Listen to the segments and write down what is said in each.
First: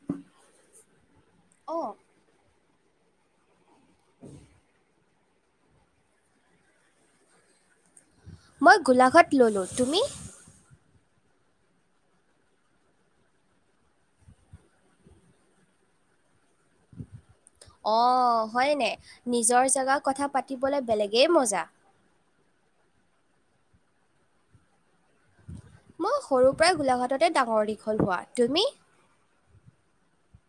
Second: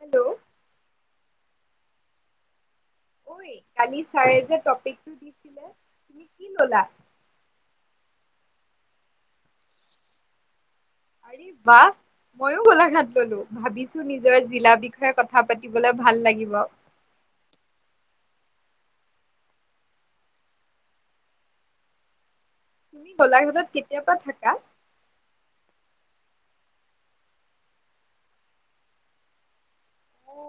Hello অ ঐ কালি ছাৰে যে টপিকটো দিছিলে তুমি কি ললা? মই গোলাঘাট ল'লোঁ। তুমি? আৰে বা। ময়ো গোলাঘাট ললো ভাবিছো নিজৰ জিলা বিষয়ে কথা পাতিবলে ভাল লাগিব। অ হয়নে নিজৰ জেগা কথা পাতিবলে বেলেগেই মজা। তুমি গোলাঘাটত কেতিয়াপা থাকা? মোৰ সৰুৰ পৰাই গোলাঘাটতে ডাঙৰ দীঘল হোৱা। তুমি? অ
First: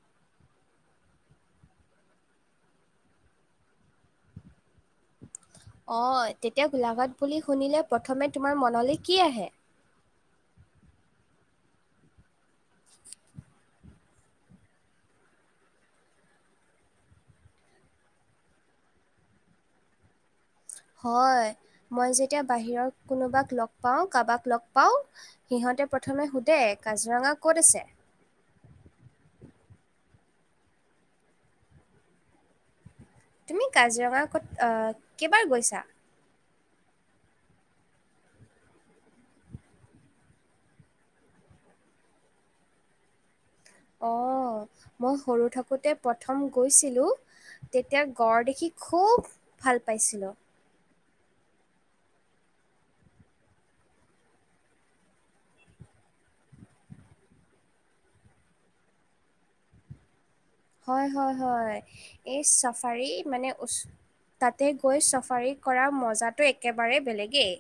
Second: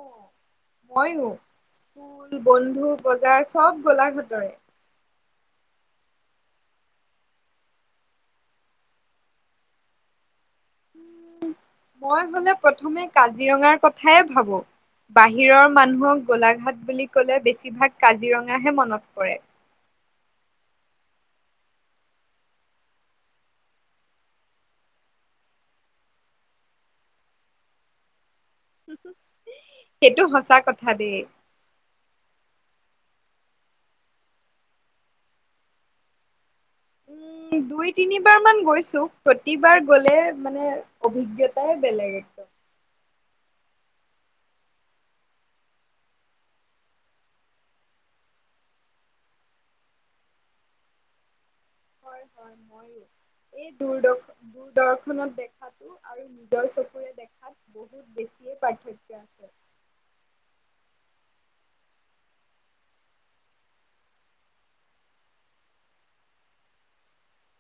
মইয়ো স্কুল বন্ধু বজাৰ চব গোলাঘাটৰে। অ তেতিয়া গোলাঘাট বুলি শুনিলে প্ৰথমে তোমাৰ মনলৈ কি আহে? মই হলে প্ৰথমে কাজিৰঙাৰ কথাইে ভাবোঁ। বাহিৰৰ মানুহক গোলাঘাট বুলি কলে বেছিভাগ কাজিৰঙাহে মনত পৰে। হয় মই যেতিয়া বাহিৰৰ কোনোবাক লগ পাওঁ কাবাক লগ পাওঁ। সিহঁতে প্ৰথমে সোধে কাজিৰঙা ক'ত আছে? সেইটো সঁচা কথা দে। তুমি কাজিৰঙা ক'ত কেইবাৰ গৈছা? উম, দুই তিনিবাৰ মান গৈছো প্ৰতিবাৰ গলে মানে অভিজ্ঞতাই বেলেগ। অ মই সৰু থাকোঁতে প্ৰথম গৈছিলোঁ। তেতিয়া গড় দেখি খুব ভাল পাইছিলো। হয় হয় মইয়ো এই দূৰদশ দূৰদৰ্শনত দেখাতো আৰু নিজৰ চকুৰে দেখাত বহুত বেছিয়ে পাৰ্থক্য আছে। হয় হয় হয় এই চাফাৰী মানে ওচ- তাতে গৈ চাফাৰী কৰা মজাটো একেবাৰে বেলেগেই।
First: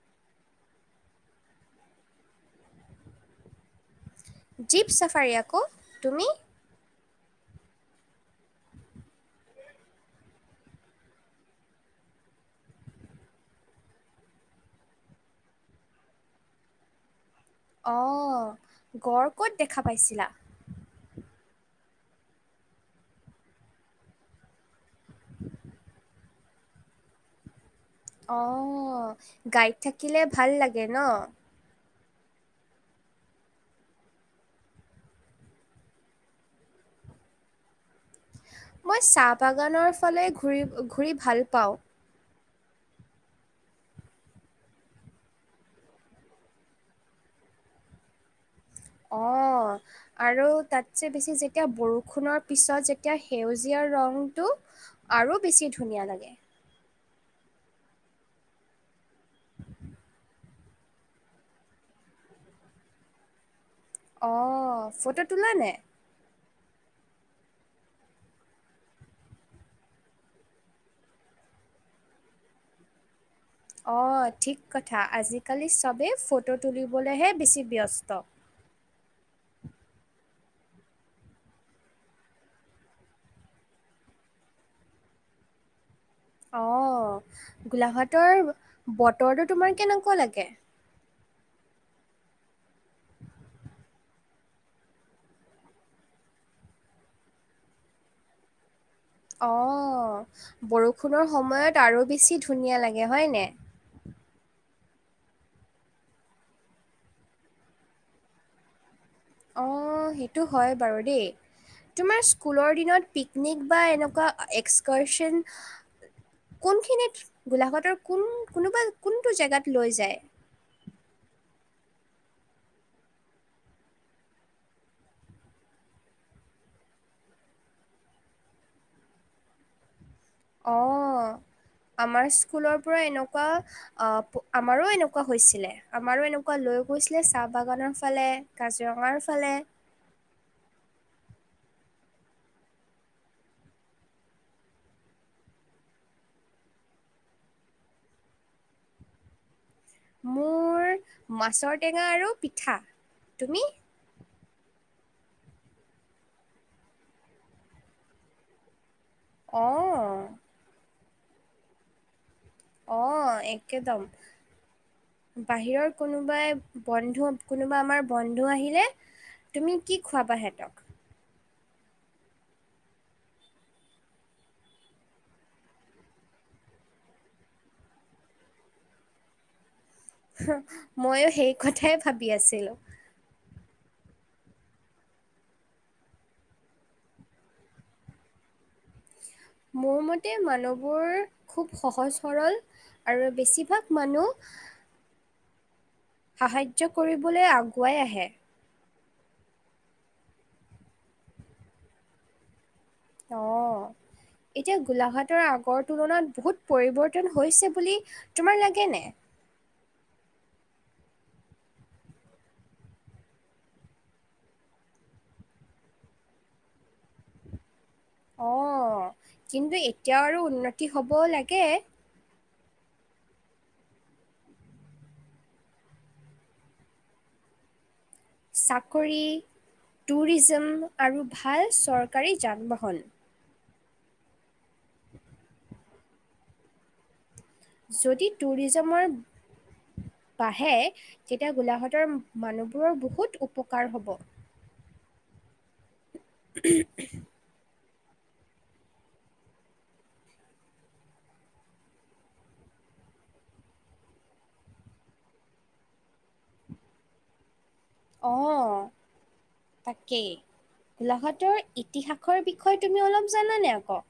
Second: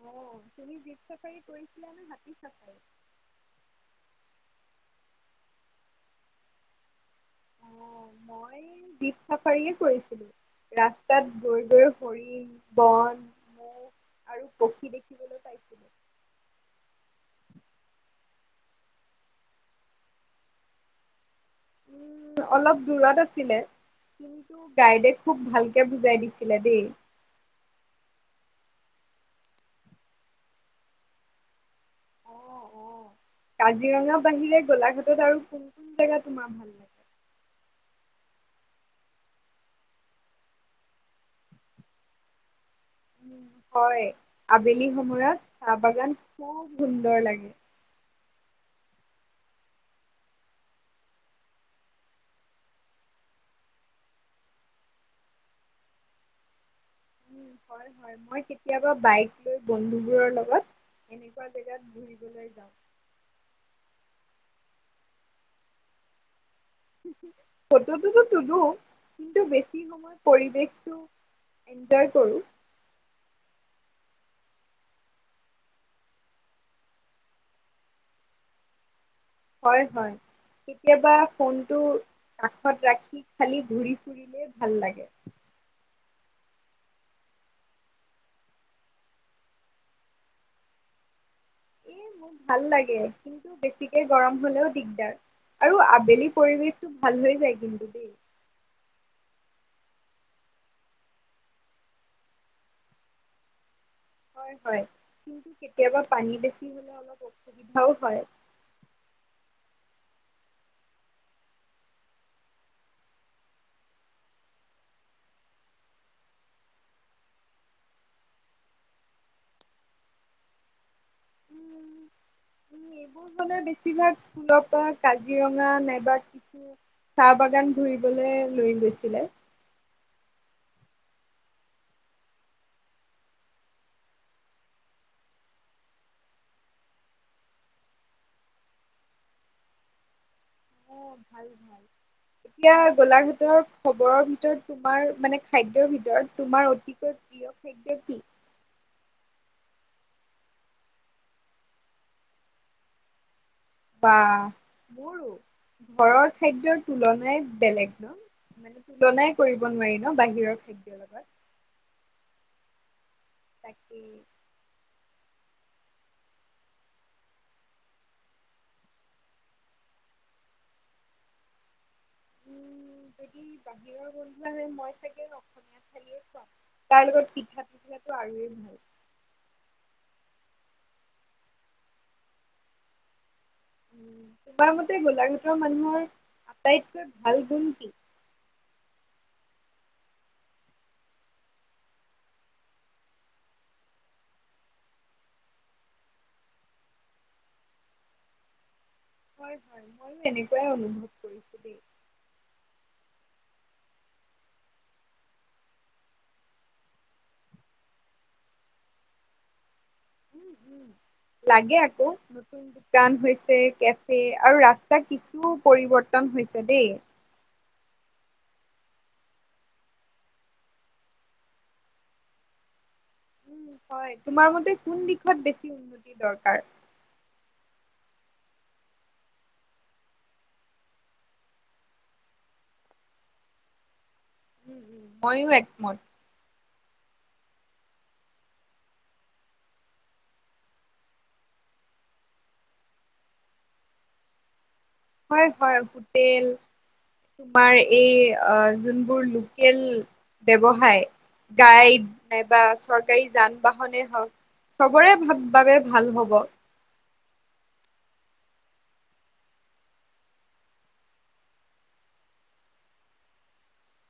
অ তুমি জীপ চাফাৰী কৰিছিলা নে হাতী চাফাৰী? জীপ চাফাৰী আক। তুমি? অ মই দীপ চাফাৰীয়ে কৰিছিলো। ৰাস্তাত গৈ গৈ ফৰিন, বন, মোক আৰু পক্ষী দেখিবলৈ পাইছিলো। অ গড় ক'ত দেখা পাইছিলা? উ অলপ দূৰত আছিলে। কিন্তু গাইডে খুব ভালকে বুজাই দিছিলে দেই অ গাইড থাকিলে ভাল লাগে ন অ অ কাজিৰঙা বাহিৰে গোলাঘাটত আৰু কোন কোন জেগা তোমাৰ ভাল লাগে? মই চাহ বাগানৰ ফালে ঘূ ঘূৰি ভাল পাওঁ। উ হয় আবেলি সময়ত চাহ বাগান খুব সুন্দৰ লাগে। অ আৰু তাতযে বেছি যেতিয়া বৰষুণৰ পিছত যেতিয়া সেউজীয়া ৰংটো আৰু বেছি ধুনীয়া লাগে। উ হয় হয় মই কেতিয়াবা বাইক লৈ বন্ধুবোৰৰ লগত এনেকুৱা জেগাত ঘুৰিবলৈ যাওঁ। অ ফটো তোলা নে ফটোটোতো তুলো কিন্তু বেছি সময় পৰিৱেশটো এনজয় কৰোঁ অ ঠিক কথা আজিকালি চবেই ফটো তুলিবলৈহে বেছি ব্যস্ত। হয় হয় কেতিয়াবা ফোনটো কাষত ৰাখি খালি ঘূৰি ফুৰিলে ভাল লাগে। অ গোলাঘাটৰ বতৰটো তোমাৰ কেনেকুৱা লাগে? এ মোৰ ভাল লাগে। কিন্তু বেছিকে গৰম হলেও দিগদাৰ আৰু আবেলি পৰিৱেশটো ভাল হৈ যায় কিন্তু দেই অ বৰষুণৰ সময়ত আৰু বেছি ধুনীয়া লাগে হয় নে? হয় হয় কিন্তু কেতিয়াবা পানী বেছি হলে অলপ অসুবিধাও হয়। অ সেইটো হয় বাৰু দেই তোমাৰ স্কুলৰ দিনত পিকনিক বা এনেকুৱা এক্সকাৰচন কোনখিনিত গোলাঘাটৰ কোন কোনোবা কোনটো জেগাত লৈ যায়। উম উম এইবোৰ হলে বেছিভাগ স্কুলৰ পৰা কাজিৰঙা নাইবা কিছু চাহ বাগান ঘুৰিবলে লৈ গৈছিলে। অ আমাৰ স্কুলৰ পৰা এনেকুৱা আ আমাৰো এনেকুৱা হৈছিলে আমাৰো এনেকুৱা লৈ গৈছিলে চাহ বাগানৰ ফালে কাজিৰঙাৰ ফালে অ ভাল ভাল এতিয়া গোলাঘাটৰ খবৰৰ ভিতৰত তোমাৰ মানে খাদ্যৰ ভিতৰত তোমাৰ অতিকৈ প্ৰিয় খাদ্য কি? মোৰ মাছৰ টেঙা আৰু পিঠা তুমি বাহ মোৰ ঘৰৰ খাদ্য তুলনাই বেলেগ ন মানে তুলনাই কৰিব নোৱাৰি ন অ' বাহিৰৰ খাদ্যৰ লগত অ তাকে একেদম বাহিৰৰ কোনোবাই বন্ধু কোনোবা আমাৰ বন্ধু আহিলে। তুমি কি খুৱাবা হেতক? উম যদি বাহিৰৰ বন্ধু হয় মই চাগে ফালিয়ে খোৱা তাৰ লগত পিঠা আৰুয়েই ভাল [unintelligible] ময়ো সেই কথাই ভাবি আছিলোঁ। [inaudible] তোমাৰ মতে গোলাঘাটৰ মানুহৰ আটাইতকৈ ভাল গুণ কি? মোৰ মতে মানুহবোৰ খুব সহজ সৰল আৰু বেছিভাগ মানুহ- সাহায্য কৰিবলৈ আগুৱাই আহে। হয় হয় ময়ো এনেকোৱাই অনুভৱ কৰিছো দেই। অ এতিয়া গোলাঘাটৰ আগৰ তুলনাত বহুত পৰিৱৰ্তন হৈছে বুলি তোমাৰ লাগে নে উম উম লাগে আকৌ দোকান হৈছে কেফে আৰু ৰাস্তা কিছু পৰিৱৰ্তন হৈছে দেই অঁ কিন্তু এতিয়াও আৰু উন্নতি হ'ব লাগে উম, হয় তোমাৰ মতে কোন দিশত বেছি উন্নতি দৰকাৰ চাকৰি টুৰিজম আৰু ভাল চৰকাৰী যান বাহন উম উম মইয়ো একমত যদি টুৰিজেমৰ- বাঢ়ে তেতিয়া গোলাঘাটৰ মানুহবোৰৰ বহুত উপকাৰ হ'ব- হয় হয়- হোটেল উম উ তোমাৰ এই যোনবোৰ অ লোকেল ব্যবসায় - গাইড নাইবা চৰকাৰী যান-বাহনে হওক- চবৰে ভা বাবে ভাল হ'ব- অঁ [inaudible] তাকেই গোলাঘাটৰ ইতিহাসৰ বিষয়ে তুমি অলপ জানানে আকৌ-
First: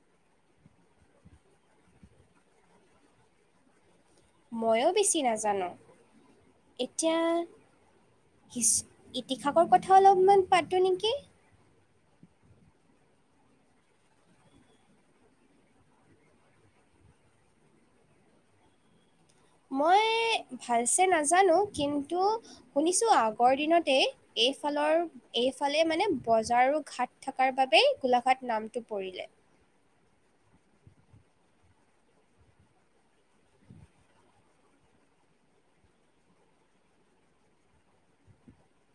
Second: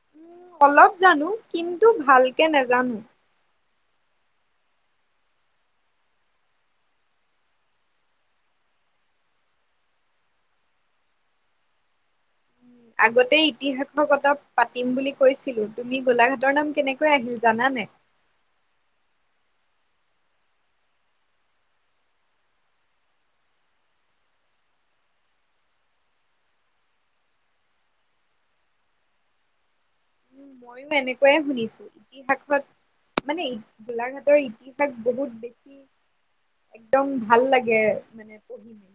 উম, অলপ জানো কিন্তু ভালকে নাজানো- ময়ো বেছি নাজানো এতিয়া- ইতিহাসৰ কথা অলপমান পাতোঁ নেকি? আগতে ইতিহাসৰ কথা পাতিম বুলি কৈছিলো তুমি গোলাঘাটৰ নাম কেনেকৈ আহিল জানানে- মই ভালছে নাজানো কিন্তু- শুনিছো আগৰ দিনতেই এইফালৰ- এইফালে মানে বজাৰৰ ঘাট থকাৰ বাবেই গোলাঘাট নামটো পৰিলে- উম, ময়ো এনেকোৱাই শুনিছো- ইতিহাসত মানে গোলাঘাটৰ ইতিহাস বহুত বেছি- একদম ভাল লাগে মানে পঢ়ি মেলি।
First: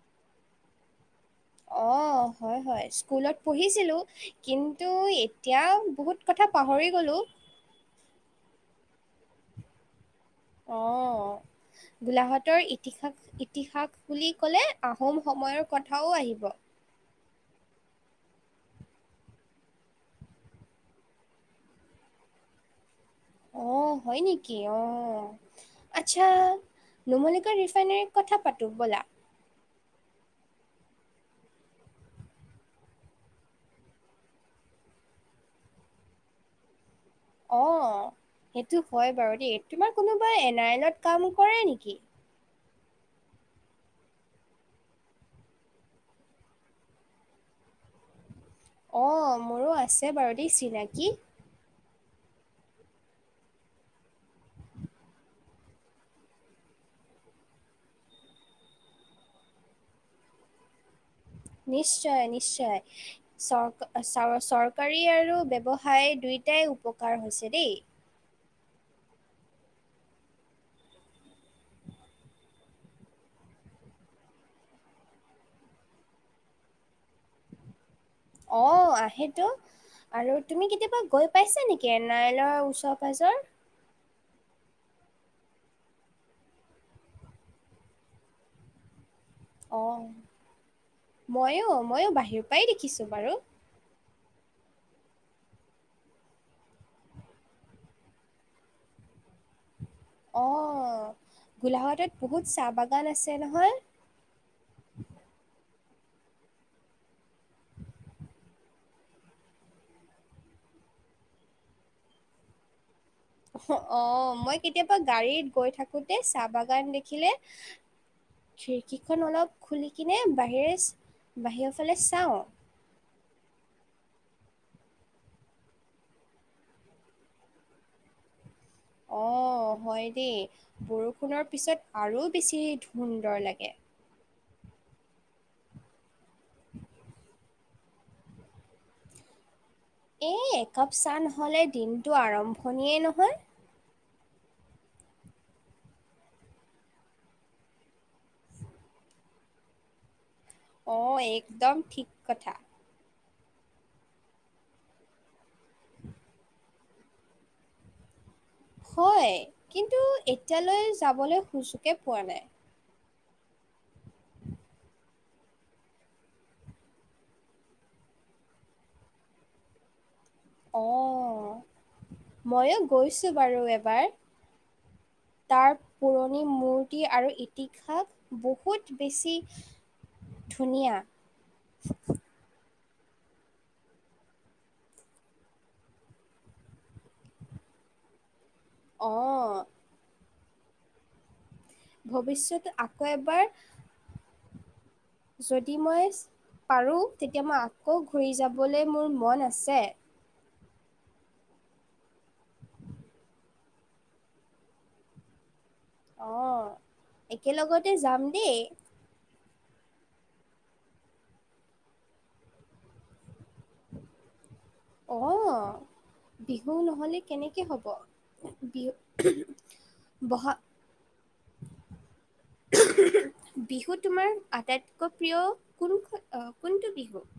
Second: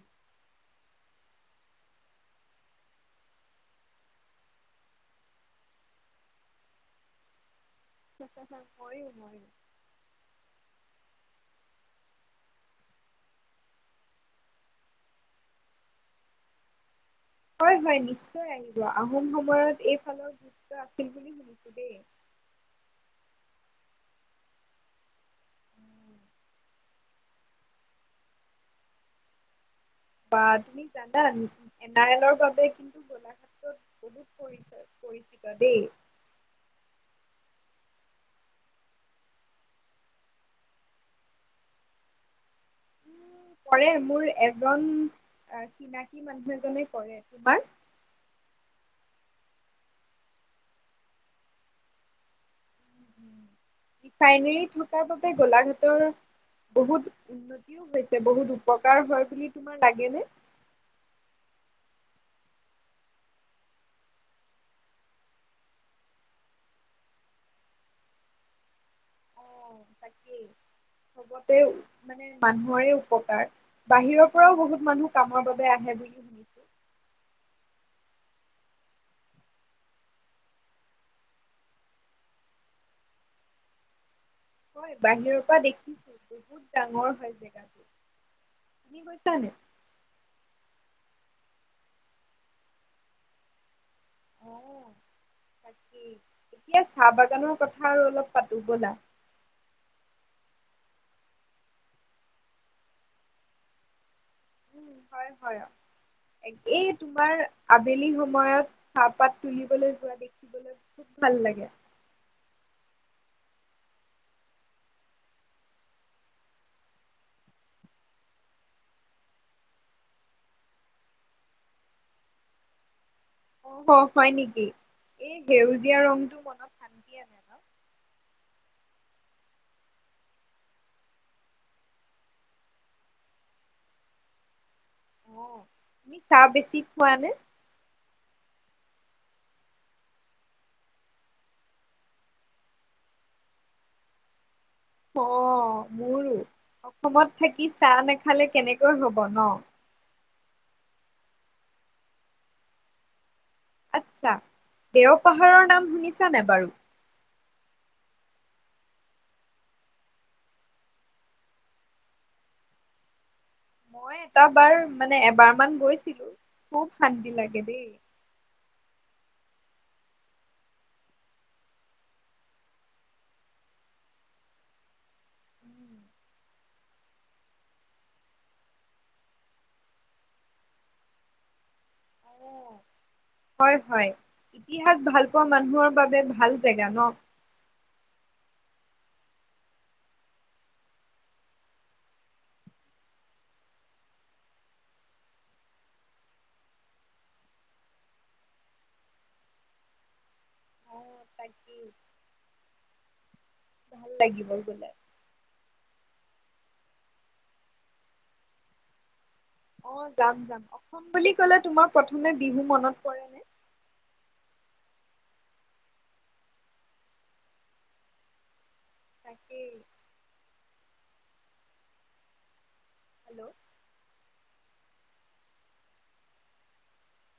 অ হয় হয় স্কুলত পঢ়িছিলো কিন্তু এতিয়া বহুত কথা পাহৰি গলো। চা চা চ হয় নহয়? অঁ [unintelligible] গোলাঘাটৰ ইতিহাস- ইতিহাস বুলি ক'লে আহোম সময়ৰ কথাও আহিব- হয় হয় নিশ্চয় আহিব আহোম সময়ত এইফালৰ গুৰুত্ব আছিল বুলি শুনিছো দেই অহ হয় নেকি অ আচ্ছা নুমলীগড় ৰিফাইনেৰীৰ কথা পাত ব'লা বা তুমি জানা এন আৰ এলৰ বাবে কিন্তু গোলাঘাটত কৰিছে কৰি দিবা দেই অ সেইটো হয় বাৰু দেই তোমাৰ কোনোবা এন আৰ এলত কাম কৰে নেকি? কৰে মোৰ এজন চিনাকি মানুহ এজনে কৰে। তোমাৰ? অ মোৰো আছে বাৰু দেই চিনাকি। উম- ৰিফাইনেৰী থকাৰ বাবে গোলাঘাটৰ বহুত উন্নতিও হৈছে বহুত উপকাৰ হয় বুলি তোমাৰ লাগেনে? নিশ্চয়, নিশ্চয়- চৰ চ চৰকাৰী আৰু ব্যবসায় দুয়োটাই উপকাৰ হৈছে দেই। তাকেই চবতেও মানে মানুহৰে উপকাৰ বাহিৰৰ পৰাও বহুত মানুহ কামৰ বাবে আহে বুলি শুনিছো অ আহেতো আৰু তুমি কেতিয়াবা গৈ পাইছা নেকি এনাৰেলৰ ওচৰ পাজৰ হয় বাহিৰৰ পৰা দেখিছো বহুত ডাঙৰ হয় জেগাটো তুমি গৈছানে? অ' ময়ো-ময়ো বাহিৰৰ পৰাই দেখিছোঁ বাৰু অ' তাকেই এতিয়া চাহ বাগানৰ কথা আৰু অলপ পাতো ব'লা। অ' গোলাঘাটত বহুত চাহ বাগান আছে নহয়। উম হয়-হয় এই তোমাৰ আবেলি সময়ত চাহপাত তুলিবলৈ যোৱা দেখিবলৈ খুব ভাল লাগে। অ' মই কেতিয়াবা গাড়ীত গৈ থাকোঁতে চাহ বাগান দেখিলে খিৰিকীখন অলপ খুলি কিনে বাহিৰে বাহিৰৰ ফালে চাওঁ। অ' হয় নেকি এই সেউজীয়া ৰংটো মনত [unintelligible] অ' হয় দেই বৰষুণৰ পিছত আৰু বেছি সুন্দৰ লাগে। অ' তুমি চাহ বেছি খোৱানে? এই একাপ চাহ নহ'লে দিনটো আৰম্ভণিয়েই নহয়। অ' মোৰো অসমত থাকি চাহ নাখালে কেনেকৈ হ'ব ন'। অ' একদম ঠিক কথা। আচ্ছা দেওপাহাৰৰ নাম শুনিছানে বাৰু? হয় কিন্তু এতিয়ালৈ যাবলৈ সুযোগে পোৱা নাই। মই এটা বাৰ মানে এবাৰ মান গৈছিলোঁ খুব শান্তি লাগে দেই। অ' ময়ো গৈছোঁ বাৰু এবাৰ। তাৰ উম, পুৰণি মূৰ্তি আৰু ইতিহাস বহুত বেছি ধুনীয়া। অ' হয়-হয় ইতিহাস ভাল পোৱা মানুহৰ বাবে ভাল জেগা ন'। অ' ভৱিষ্যত আকৌ এবাৰ যদি মই পাৰোঁ তেতিয়া মই আকৌ ঘূৰি যাবলৈ মোৰ মন আছে। অ তাকেই ভাল লাগিব গ'লে। অ' একেলগতে যাম দেই। অ' যাম-যাম। অসম বুলি ক'লে তোমাৰ প্ৰথমে বিহু মনত পৰেনে? অ' বিহু নহ'লে কেনেকে হ'ব। বিহু তাকেই ব'হাগ [unintelligible] বিহু তোমাৰ হেল্ল' আটাইত আটাইতকৈ প্ৰিয় কোনখন কোনটো বিহু?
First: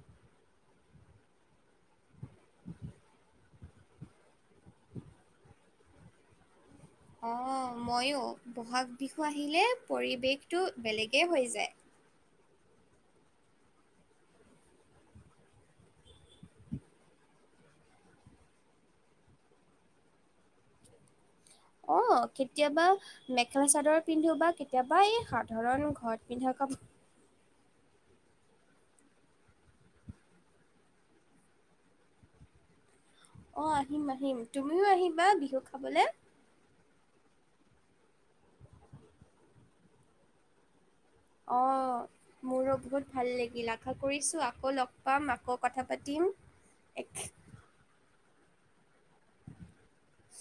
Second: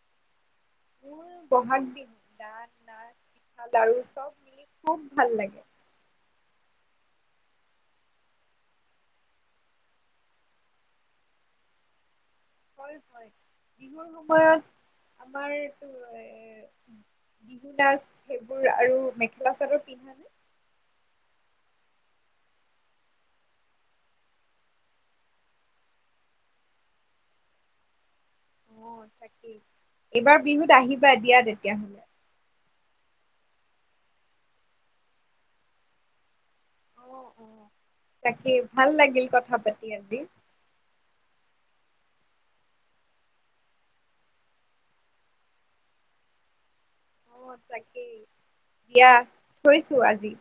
মোৰ ব'হাগ বিহু গান, নাচ, পিঠা-লাৰু চব মিলি খুব ভাল লাগে। অ' ময়ো ব'হাগ বিহু আহিলে পৰিৱেশটো বেলেগেই হৈ যায়। হয়-হয়। বিহুৰ সময়ত আমাৰ এইটো এ বিহুনাচ সেইবোৰ আৰু মেখেলা চাদৰ পিন্ধানে? অ' কেতিয়াবা মেখেলা চাদৰ পিন্ধো বা কেতিয়াবা এই সাধাৰণ ঘৰত পিন্ধা কাপোৰ অ' তাকেই এইবাৰ বিহুত আহিবা দিয়া তেতিয়া হ'লে। অ' আহিম-আহিম তুমিও আহিবা বিহু খাবলে। অ'-অ' তাকেই ভাল লাগিল কথা পাতি আজি। অ' মোৰো বহুত ভাল লাগিল আশা কৰিছোঁ আকৌ লগ পাম আকৌ কথা পাতিম। এক অ' তাকেই দিয়া থৈছোঁ আজি।